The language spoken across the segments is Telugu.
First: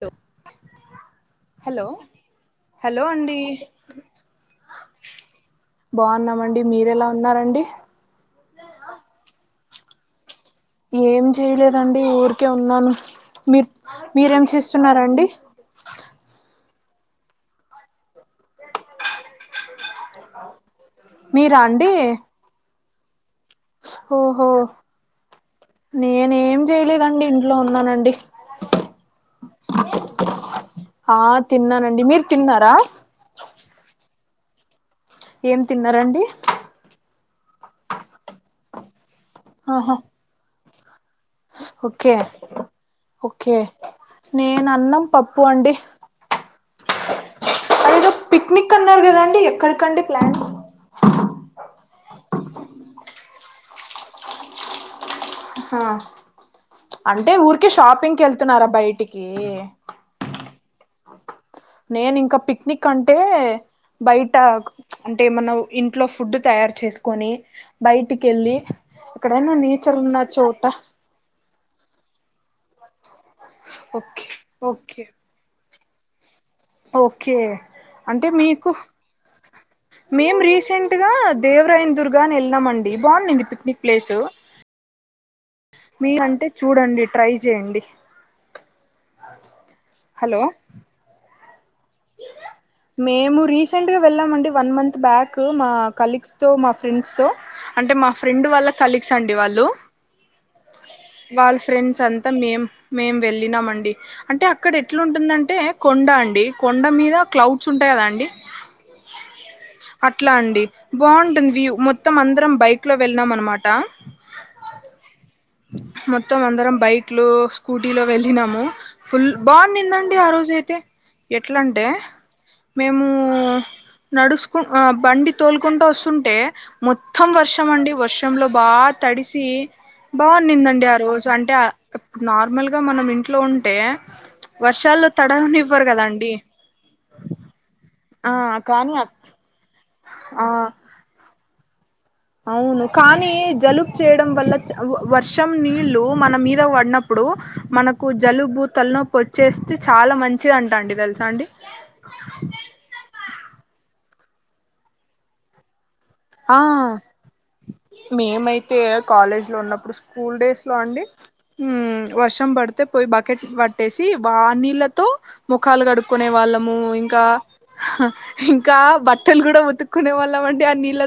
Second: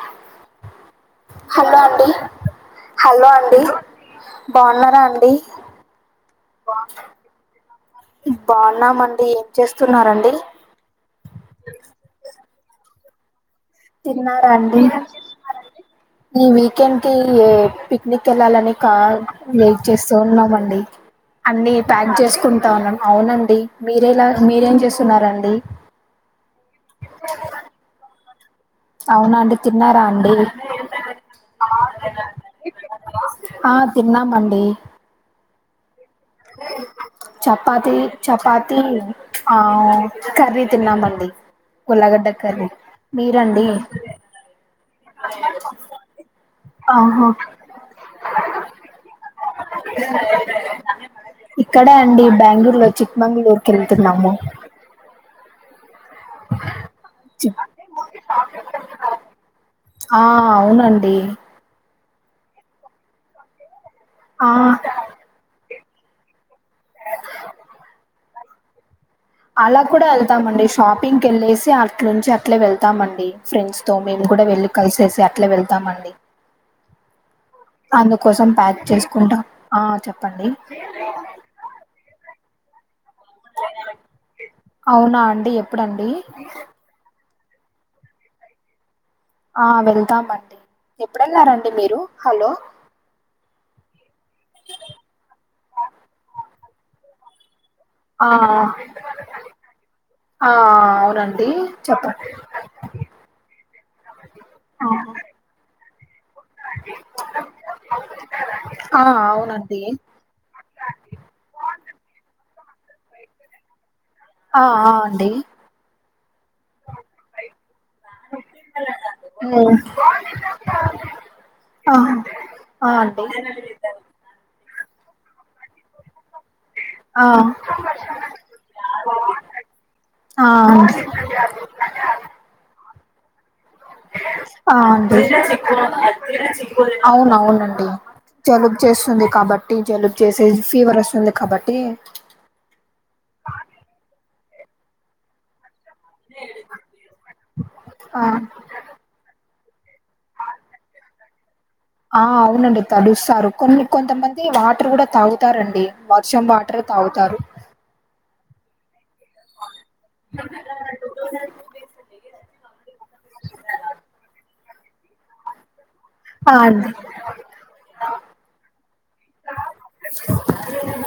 తు హలో అండి హలో అండి బాగున్నారా అండి బాగున్నామండి మీరెలా ఉన్నారండి బాగున్నామండి ఏం చేస్తున్నారండి ఏం చేయలేదండి ఊరికే ఉన్నాను మీరు మీరేం తిన్నారా అండి చేస్తున్నారండి ఈ వీకెండ్ కి ఏ పిక్నిక్ వెళ్లాలని కా టయిట్ చేస్తూ ఉన్నామండి మీరా అన్ని అండి ప్యాక్ చేసుకుంటా ఉన్నాను అవునండి మీరేలా ఓహో మీరేం చేస్తున్నారండి నేనేం చేయలేదండి ఇంట్లో ఉన్నానండి అవునా అండి తిన్నారా అండి ఆ తిన్నానండి మీరు తిన్నారా ఆ తిన్నామండి ఏం తిన్నారండి చపాతి చపాతి ఆ ఆహా కర్రీ తిన్నామండి ఓకే ఉల్లాగడ్డ కర్రీ మీరండి నేన అన్నం పప్పు అండి ఆహా అదేదో పిక్నిక్ అన్నారు కదాండి ఎక్కడికండి ప్లాన్ ఇక్కడే అండి బెంగళూరు లో చిక్ మంగుళూరు కి ఎళ్తున్నాము ఆమ్ అంటే ఊరికే షాపింగ్కి ఎళ్తున్నారా బయటికి ఆ అవునండి నేను ఇంకా పిక్నిక్ అంటే బయట ఆ అంటే మనం ఇంట్లో ఫుడ్ తయారు చేసుకొని బయటికెళ్ళి ఎక్కడైనా నేచర్ ఉన్న చోట పిక్నిక్ ఇంకెళ్ళేసి అట్లుంచి అట్లే వెళ్తామండి ఫ్రెండ్స్ తో మేము ఓకే కూడా వెళ్లి ఓకే కలిసేసి అట్లా వెళ్తామండి ఓకే అంటే అందుకోసం మీకు ప్యాక్ చేసుకుంటాం ఆ మేం చెప్పండి రీసెంట్గా దేవరాయని దుర్గా అని ఎళ్ళినామండి బాగుందింది పిక్నిక్ ప్లేసు అవునా అండి ఎప్పుడండి మీ అంటే చూడండి ట్రై చేయండి ఆ హలో వెళ్తామండి ఎప్పుడ ఎళ్ళారండి మీరు హలో మేము రీసెంట్ గా వెళ్ళామండి వన్ మంత్ బ్యాక్ మా కలీగ్స్ తో మా ఫ్రెండ్స్ తో అంటే మా ఆ ఫ్రెండ్ వాళ్ళ కలీగ్స్ అండి వాళ్ళు ఆ అవునండి వాళ్ళ ఫ్రెండ్స్ చెప్పండి అంతా మేం మేం వెళ్ళినామండి అంటే అక్కడ ఆ ఎట్లుంటుందంటే కొండ అండి కొండ మీద క్లౌడ్స్ ఉంటాయి కదండి ఆ, అవునండి అక్ అట్లా అండి బావుంటుంది వ్యూ మొత్తం అందరం బైక్ లో వెళ్ళనాం అనమాట ఆ ఆ అండి మొత్తం అందరం బైక్ లు స్కూటీ లో వెళ్ళినాము ఫుల్ బాగుందిందండి ఆ రోజు అయితే ఎట్లా అంటే ఆ ఆ మేము అండి నడుస్కు ఆ బండి తోలుకుంటూ అసుంటే ఆ మొత్తం వర్షం అండి వర్షంలో బాగా తడిసి ఆ బాగుండింది ఆ అండి రోజు సో అంటే నార్మల్గా మనం ఇంట్లో ఉంటే వర్షాల్లో తడవనివ్వరు కదండి అవునవునండి ఆ జలుబు కానీ చేస్తుంది కాబట్టి జలుబు ఆ చేసే ఫీవర్ ఆసుంది కాబట్టి అవును కానీ జలుబు చేయడం వల్ల చ్ వ్ వర్షం నీళ్ళు మన మీద పడినప్పుడు మనకు ఆ జలుబూ తలనొప్పి వచ్చేస్తే చాలా మంచిది అంటా అండి తెలుసా అండి ఆ అవునండి తడుస్తారు కొన్ని కొంతమంది వాటర్ కూడా తాగుతారండి వర్షం వాటరే తాగుతాను మేమైత్ అంతే కాలేజ్ లో ఉన్నప్పుడు స్కూల్ డేస్ లో అండి హమ్ వర్షం పడితే పోయి బకెట్ పట్టేసి వాన్ నీళ్ళతో ముఖాలు కడుకునే ఆ వాళ్ళము అండి ఇంకా ఇంకా బట్టలు కూడా ఉతుక్కునే వాళ్ళం అండి ఆ నీళ్ళ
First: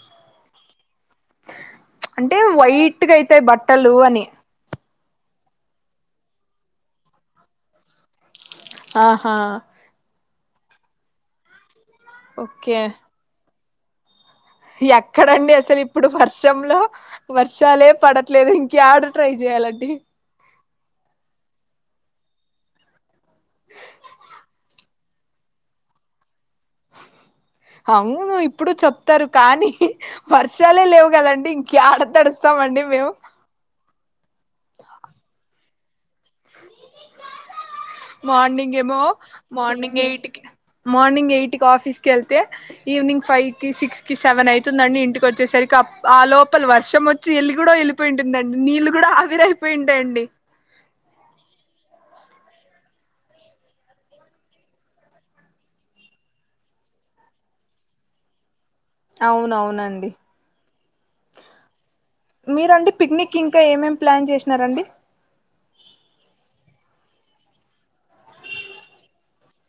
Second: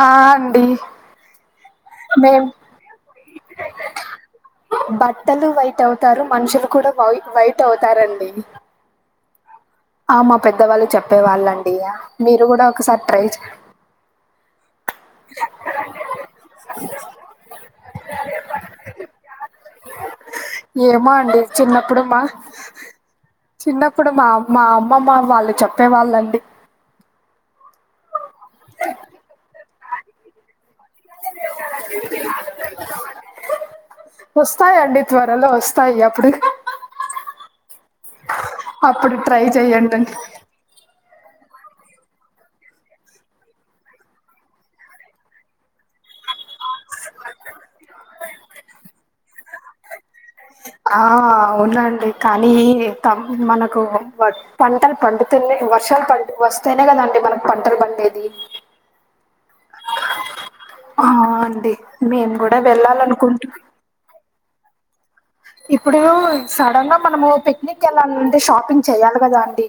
ఆ అండి అంటే మేం వైట్గా అయితాయి బట్టలు అని బట్టలు వైట్ అవుతారు మనుషులు కూడా వై వైట్ అవుతారండి ఆహా ఆ మా పెద్దవాళ్ళు చెప్పేవాళ్ళండి ఆ మీరు కూడా ఓకే ఒకసారి ట్రై చే ఇ ఎక్కడండి అసలు ఇప్పుడు వర్షంలో వర్షాలే పడట్లేదు ఇంక ఏడ ట్రై చెయ్యాలండి ఏమో అండి చిన్నప్పుడు మా చిన్నప్పుడు మా అమ్మా అమ్ మ్మమ్మ వాళ్ళు చెప్పేవాళ్ళండి అవును ఇప్పుడు చెప్తారు కానీ వర్షాలే లేవు కదండి ఇంక యాడ తడుస్తామండి మేము వస్తాయండి త్వరలో వస్తాయి అప్పుడు మార్నింగ్ ఏమో అప్పుడు ట్రై చెయ్యండి మార్నింగ్ ఎయిట్కి మార్నింగ్ ఎయిట్ కి ఆఫీస్ కెళ్తే ఈవినింగ్ ఫైవ్ కి సిక్స్ కి సెవెన్ అయితుందండి ఇంటికి వచ్చేసరికి ఆ లోపల వర్షం వచ్చి చె వెళ్ళి కూడా వెళ్ళిపోయింటందండి నీళ్ళు కూడా అవిరైపోయి ఉంటాయండి ఆ ఆవునాండి కానీ మనకు హోంవర్క్ పంటలు పండుతునే వర్షాలు పండు వస్తేనే కదండి మనకు పంటలు పండేది అవునవునండి ఆ అండి మేము కూడా మీరండి పిక్నిక్ వెళ్ళాలనుకుంటున్నా ఇంకా ఏమేం ప్లాన్ చేసినారండి ఇప్పుడూ సడన్ గా మనము పిక్నిక్ ఎల్లాలంటే షాపింగ్ చెయ్యాలి కదా అండి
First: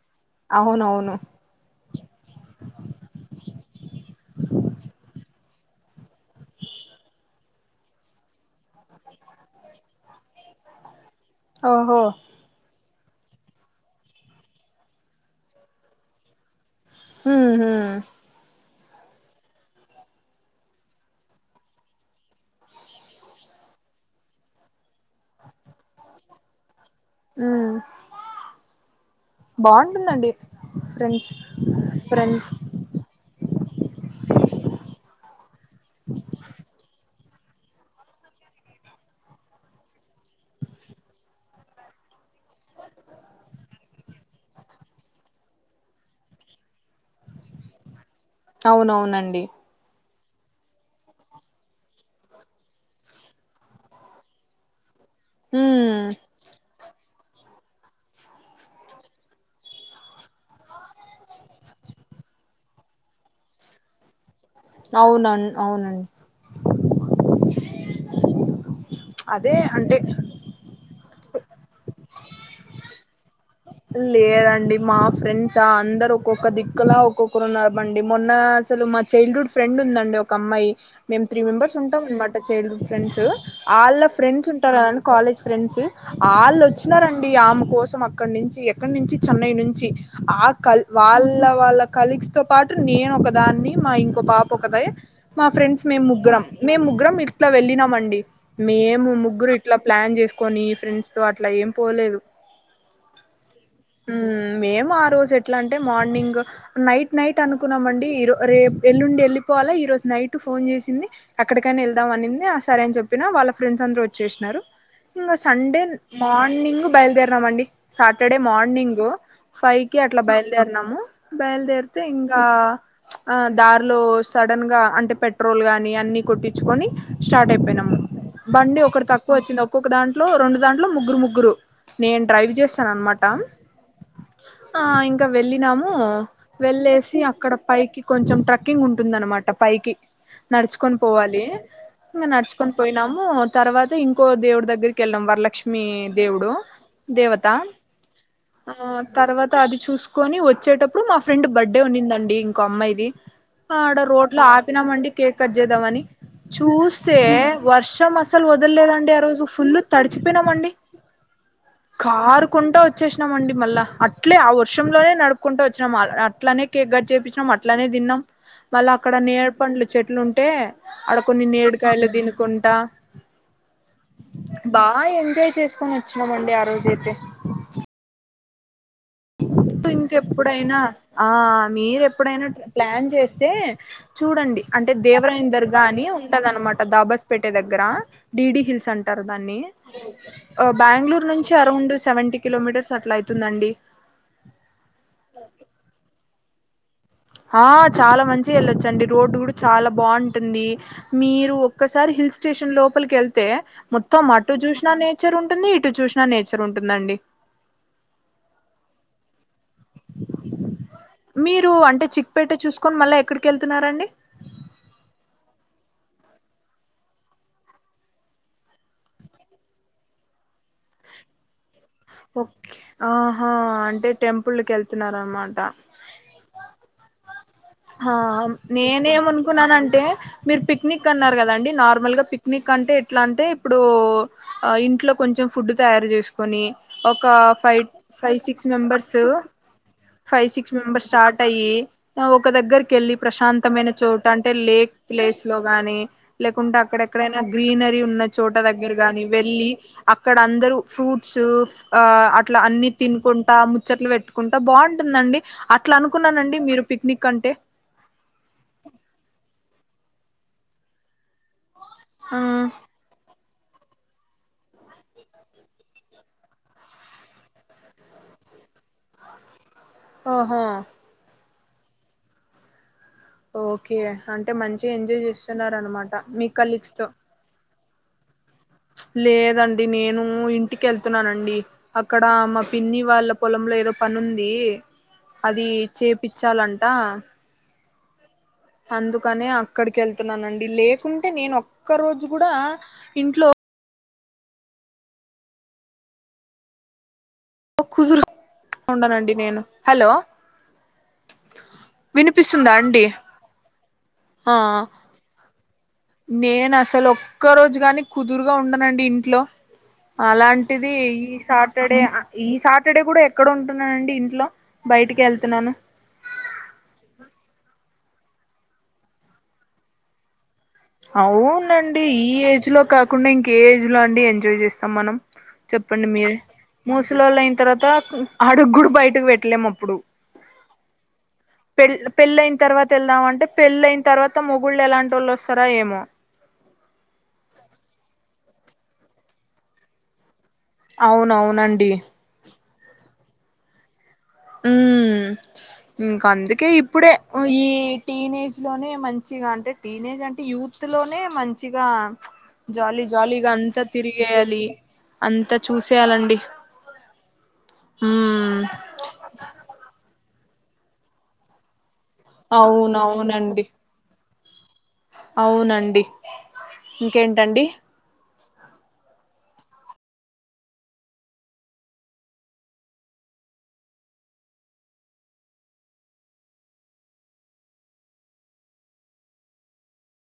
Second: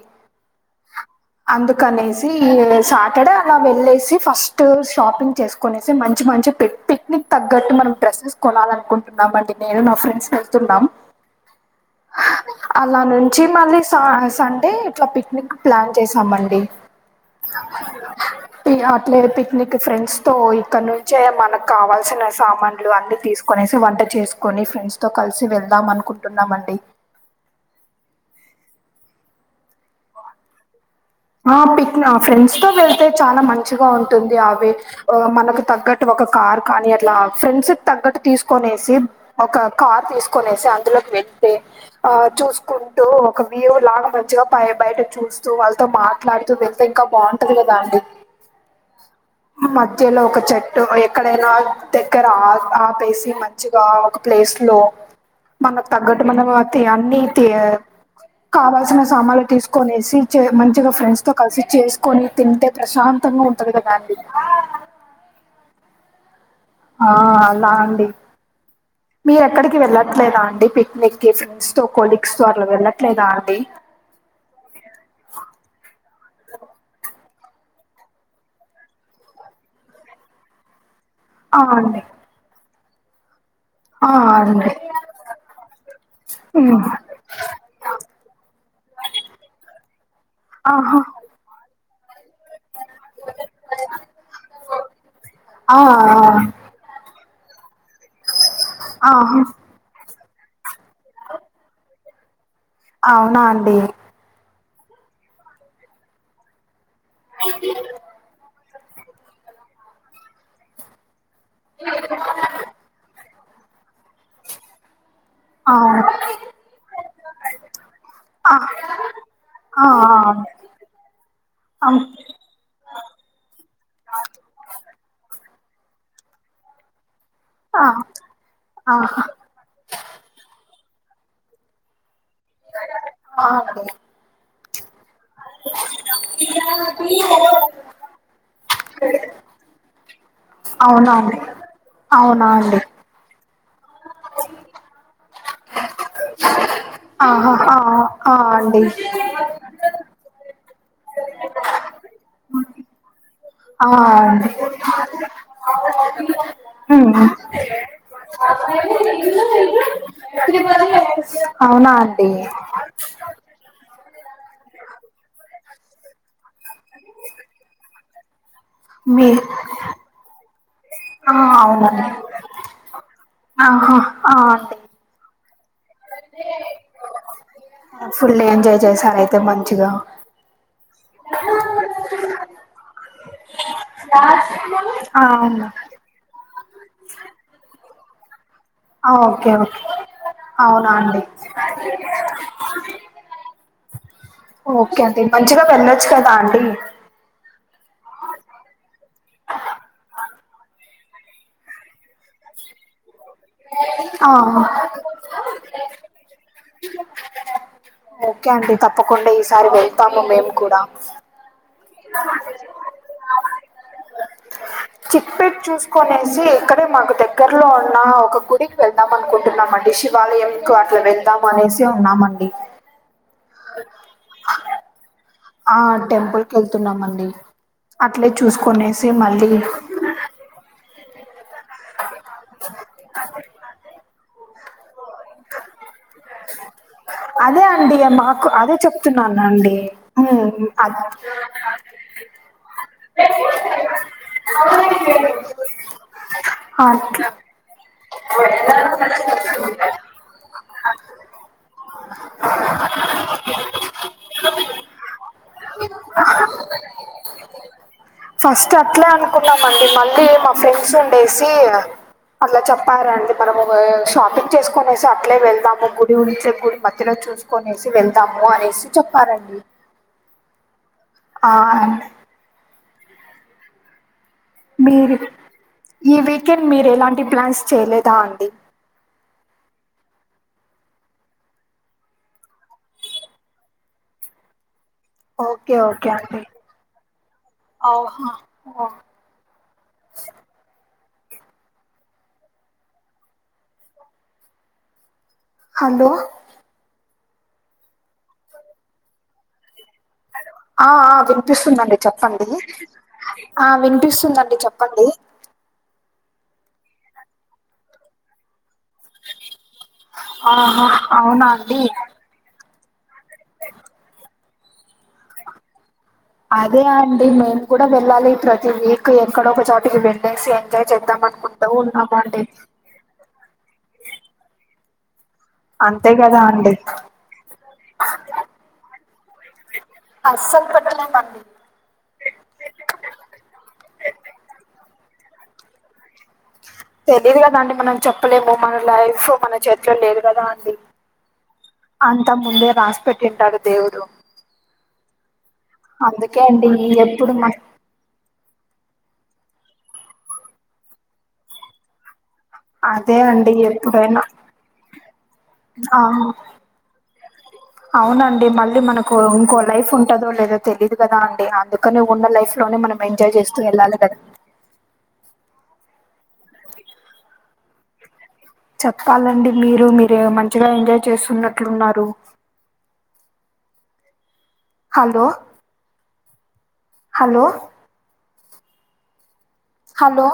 అవునవును అందుకనేసి ఈ సాటర్డే అలా వెళ్ళేసి ఫస్ట్ షాపింగ్ చేసుకునేసి మంచి మంచి పెట్ పిక్నిక్ తగ్గట్టు మనం డ్రెస్సెస్ కొనాలనుకుంటున్నాం అండి నేను నా ఫ్రెండ్స్ వెళ్తున్నాం ఓహో అలా నుంచి మళ్ళీ సా సండే ఇట్లా పిక్నిక్ ప్లాన్ చేసామండి హ అట్లే పిక్నిక్ ఫ్రెండ్స్ తో ఇక్కడ నుంచే మనకు కావాల్సిన సామాన్లు అన్ని తీసుకు కొనేసి వంట చేసుకోని ఫ్రెండ్స్ తో కలిసి వెళ్దాం అనుకుంటున్నామండి హమ్ బావుంటుందండి ఫ్రెండ్స ఆ పిక్ ఫ్రెండ్స్ తో వెళ్తే చాలా మంచిగా ఉంటుంది అవి మనకు తగ్గట్టు ఒక కార్ కానీ అట్లా ఫ్రెండ్స్ తగ్గట్టు తీసుకనేసి ఒక కార్ తీసుకు కొనేసి అందులోకి వెళ్తే ఆ చూసుకుంటూ ఒక వ్యూ లాంగ్ మంచిగా పై బయట చూస్తూ వా మాట్లాడుతూ వెళ్తే ఇంకా బావుంటది కదా అండి అవునవునండి మధ్యలో ఒక చెట్టు ఎక్కడైనా దగ్గర ఆ ఆపేసి మంచిగా ఒక ప్లేస్ లో మనకు ఉమ్ తగ్గట్టు మనం త్ అన్ని కావాల్సిన సామాలు తీసుకొనేసి చేయ్ మ మంచి గా ఫ్రెండ్స్ తో కలిసి చేసుకొని తింటే ప్రశాంతంగా ఉంటది కదా అండి అవునండి అవునండి ఆ అలా అండి మీరు అదే ఎక్కడికి అంటే వెళ్ళట్లేదా అండి పిక్నిక్ ఫ్రెండ్స్ తో కొలీగ్స్ తో అట్లా వెళ్ళట్లేదా అండి లేదండి మా ఫ్రెండ్సా అందరు ఒక్కొక్క దిక్కులా ఒక్కొక్కరు ఉన్నారు ఈమండి మొన్న అసలు మ చైల్డ్ హుడ్ ఫ్రెండ్ ఉందండి ఒక అమ్మాయి మేము త్రీ ఆ మెంబర్స్ అండి ఉంటాం అనమాట చైల్డ్హుడ్ ఫ్రెండ్స్ వాళ్ళ ఆ ఫ్రెండ్స్ అండి ఉంటారు కదండి కాలేజ్ ఫ్రెండ్స్ వాళ్ళు ఉమ్ వచ్చినారండి ఆమె కోసం అక్కడ నుంచి చి ఎక్కడ నుంచి చెన్నై నుంచి అ కల్ ఆహా వాళ్ళ వాళ్ళ కలీగ్స్ తో పాటు నేను ఒకదాన్ని మా ఇంకో పాప ఒకతి మా ఆ ఫ్రెండ్స్ మేము ఆ ముగ్గురం మేము ముగ్గురం ఇట్లా వెళ్ళినం అండి మేము ఆహా ముగ్గురు ఇట్లా ప్లాన్ చేసుకొని ఫ్రెండ్స్ తో అట్లా ఏం పోలేదు అవునా అండి ఊ మేము ఆ రోజు ఎట్లా అంటే మార్నింగ్ నైట్ నైట్ అనుకున్నాము అండి ఇరో రేపు ఏల్లుండి వెళ్ళిపోవాలా ఈ రోజు నైట్ ఫోన్ చేసింది ఎక్కడికైనా వెళ్దాం అనింది అ సరే అని చెప్పినా వాళ్ళ ఫ్రెండ్స్ అందరు వచ్చేసినారు ఇంగ ఆ సండే మార్నింగ్ బయలుదేరినాం అండి సాటర్డే ఆ మార్నింగ్ ఫైవ్ ఆ కి అట్లా బయలుదేరినాము ఆ బయలుదేరితే ఇ ఇంగా ఆ దారిలో సడన్ గా అంటే పెట్రోల్ గాని అన్ని కొట్టించుకొని స్టార్ట్ ఆ అయిపోయినాము బండి ఒకరు ఆహా తక్కువ వచ్చింది ఒక ఒక్కొక దాంట్లో రెండు దాంట్లో ముగ్గురు ముగ్గురు నేను డ్రైవ్ చేస్తాను అన్నమాట ఆ అండి ఆ ఇంకా వెళ్ళినాము వెళ్ళేసి అక్కడ పైకి కొంచెం ట్రక్కింగ్ ఉంటుంది అనమాట పైకి నడుచుకొని అవునా అండి పోవాలి ఇంగ అవునా నడుచుకొని అండి పోయినా ఉ తర్వాత ఇంకో దేవుడి దగ్గరికి వెళ్ళాం వరలక్ష్మి దేవుడు దేవత ఆహా ఆ ఆ అండి ఆ తర్వాత అది చూసుకొని వచ్చేటప్పుడు మా ఫ్రెండ్ బర్త్డే ఉన్నిందండి ఇంకో అమ్మాయిది ఆ ఆడ రోడ్ లో అండి ఆపినామండి కేక్ కట్ చేద్దామ అని ఉమ్ చూస్తే వర్షం అసలు వదలేదండి ఆ రోజు ఫుల్ తడిచిపోయినామండి అవునా అండి కారు కుంటా వచ్చేసినాం అండి మళ్ళా అట్లే ఆ వర్షంలోనే నడుపుకుంట వచ్చినాం అట్లానే కేక్ కట్ చేపించినాం అట్లనే తిన్నాం మళ్ళా అక్కడ మీ నేరేడు పండ్లు చెట్లు ఉంటే అక్కడ ఆ కొన్ని నేరెడుకాయలు తినుకుంటా ఆహ ఆ ఆ బా ఎంజాయ్ చేసుకొని వచ్చినాము అండి ఆ రోజు ఫుల్ ఎంజాయ్ చేశారు అయి ఇప్పుడు ఇంకెప్పుడైనా ఆ మీరూ ఎప్పుడైనా ప్లాన్ చేస్తే చూడండి అంటే ఆ దేవరాయం అవును దర్గా అని ఉంటద అనమాట దాబాస్పేట దగ్గర డిడీ హిల్స్ ఆ సెంటర్ ఓకే దాన్ని ఓకే అవునా అండి బెంగళూరు నుంచి అరౌండ్ సెవెంటీ కిలోమీటర్స్ అట్ల అయతుందండి ఓకే అండి మంచిగా వెళ్ళొచ్చు కదా అండి ఆ చాలా మంచిగా వెళ్ళొచ్చండి రోడ్డు కూడా చాలా బాగుంటుంది మీరు ఒక్కసారి హిల్ స్టేషన్ లోపలికి ఎళ్ తే మొత్తం అటు ఆ చూసినా నేచర్ ఉంటుంది ఇటు చూసినా నేచర్ ఉంటుందండి ఓకే అండి తప్పకుండా ఈసారి వెళ్తాము మేము కూడా మీరు అంటే చిక్పేట్ చూసుకొని మళ్ళీ ఎక్కడికి వెళ్తున్నారండి చిట్పేట్ చూసుకునేసి ఇక్కడే మాకు దగ్గరలో ఉన్న ఒక గుడికి వెళ్దాం అనుకుంటున్నాం అండి శివాలయం కు అట్లా వెళ్దాం అనేసి ఉన్నామండి ఓకే ఆహా అంటే టెంపుల్కి వెళ్తున్నార అనమాట ఆ టెంపుల్కి వెళ్తున్నామండి హా అట్లే చూసుకొనేసి మళ్ళీ నేనేమనుకున్నానంటే మీరు పిక్నిక్ అన్నారు కదండి నార్మల్గా పిక్నిక్ అంటే ఎట్లా అంటే ఇప్పుడు ఆ ఇంట్లో కొంచెం ఫుడ్ తయారు చేసుకొని ఒక అదే ఫైవ్ అండి ఫైవ్ మాకు సిక్స్ అదే మెంబర్సు చెప్తున్నానండి ఫైవ్ ఉమ్, సిక్స్ అట్- మెంబర్స్ స్టార్ట్ అయ్యి ఒక దగ్గరికి వెళ్ళి ప్రశాంతమైన చోటా అంటే లేక్ ప్లేస్లో గాని లేకుంటే అక్కడ అట్లా ఎక్కడైనా గ్రీనరీ ఉన్న చోట దగ్గర గాని వెళ్లి అక్కడ అందరూ ఫ్రూట్సు ఆ అట్లా అన్ని తినుకుంటా ముచ్చట్లు పెట్టుకుంటా బాగుంటుందండి. అట్లా అనుకున్నానండి మీరు పిక్నిక్ అంటే ఫస్ట్ అట్లే అనుకున్నామండి మళ్ళీ మా ఫ్రెండ్స్ ఉండేసి ఆ అట్లా చప్ ప్పరండి మనము షాపింగ్ చేసుకొనేసి అట్లే వెళ్దాము ఇప్పుడు చెప్ గుడి మధ్యలో చూస్కోనేసి వెళ్తాము అనేసి చెప్పారండి. ఓహా ఆన్స్ ఓకే అంటే మంచిగా మీరు ఎంజాయ్ చేస్తున్నారా అనమాట మీ కలీగ్స్తో. అడ్వాన్స్ చేయలేదా అండి చ్ లేదండి నేను ఇంటికి వెళ్తున్నానండి అక్కడ మా పిన్ని వాళ్ళ పొలంలో ఏదో పనుంది అది ఓకే చేపిచ్చలంటా ఔహా అందుకని అక్కడికి వెళ్తున్నానండి లేకుంటే నేను ఒక్క రోజు కూడా ఇంట్లో హలో కుదురు ఉన్నానండి నేను హలో అ ఆ వినిపిస్తుందండి చెప్పండి వినిపిస్తుందా అండి ఆ వినిపిస్తుందండి ఆ చెప్పండి. నేను అసలు ఒక్క రోజు గాని కుదురుగా ఉండనండి ఇంట్లో. ఆహా అలాంటిది ఈ అవునా అండి సాటర్డే అ ఈ సాటర్డే కూడా ఎక్కడుంటున్నానండి ఇంట్లో బయటికే వెళ్తున్నాను. అదే అండి మేము కూడా వెళ్ళాలి ప్రతి వీకు ఎక్కడొ ఒక చోటికి వెళ్ళేసి. ఎంజాయ్ చేద్దాం అనుకుంటూ అవునండి ఈ ఉన్నామండి ఏజ్లో కాకుండా ఇంక ఏ ఏజ్లో అండి ఎంజాయ్ చేస్తాం మనం. చెప్పండి అంతే మీరే కదా అండి మూసలోళ్ళు అయిన తర్వాత అడుగుడు బయటకి పెట్టలేము అప్పుడు. అసలు పెట్టాలెండి అప్పుడు పెళ్ పెళ్ళి అయిన తర్వాత యెల్దం అంటే పెళ్ళైయిన తర్వాత మొగుళ్ళు ఎలాంటి టోళ్ళు వొస్తారో ఏమో. తెలియదు కదా అండి మనం చెప్పలేము మన లైఫు మన చేతిలో లేదు కదా అండి. అవునవును అండి అంతా ముందే రాసి పెట్టింటారు దేవుడు ఉ ఇంకా అందుకే అండి ఇప్పుడే ఎప్పుడు వు మ ఈ టీనేజ్లోనే మంచిగా అంటే టీనేజ్ అంటే యూత్లోనే మంచిగా చ్ జాలీ అదే జాలీగా అండి అంతా ఎప్పుడైనా తిరిగేయాలి అంతా ఆ చూసేయాలండి. అవునండి ఉమ్ మళ్ళీ మనకు ఇంకో లైఫ్ ఉంటాదో లేదో తెలీదు కదా అండి అందుక్ కనే ఉన్న లైఫ్లోనే మనం ఎంజాయ్ చేస్తూ అవునవునండి వెళ్లాలి కదా. అవునండి ఇంకేంటండి చెప్పాలండి మీరు మీరు మంచిగా ఎంజాయ్ చేస్తున్నట్లు ఉన్నారు. Hello hello hello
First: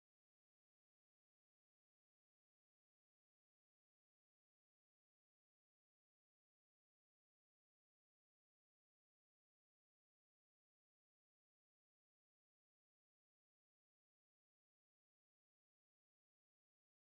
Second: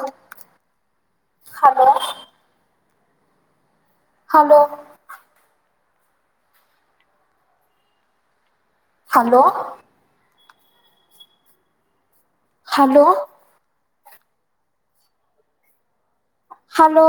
hello hello. Hello. Hello. Hello.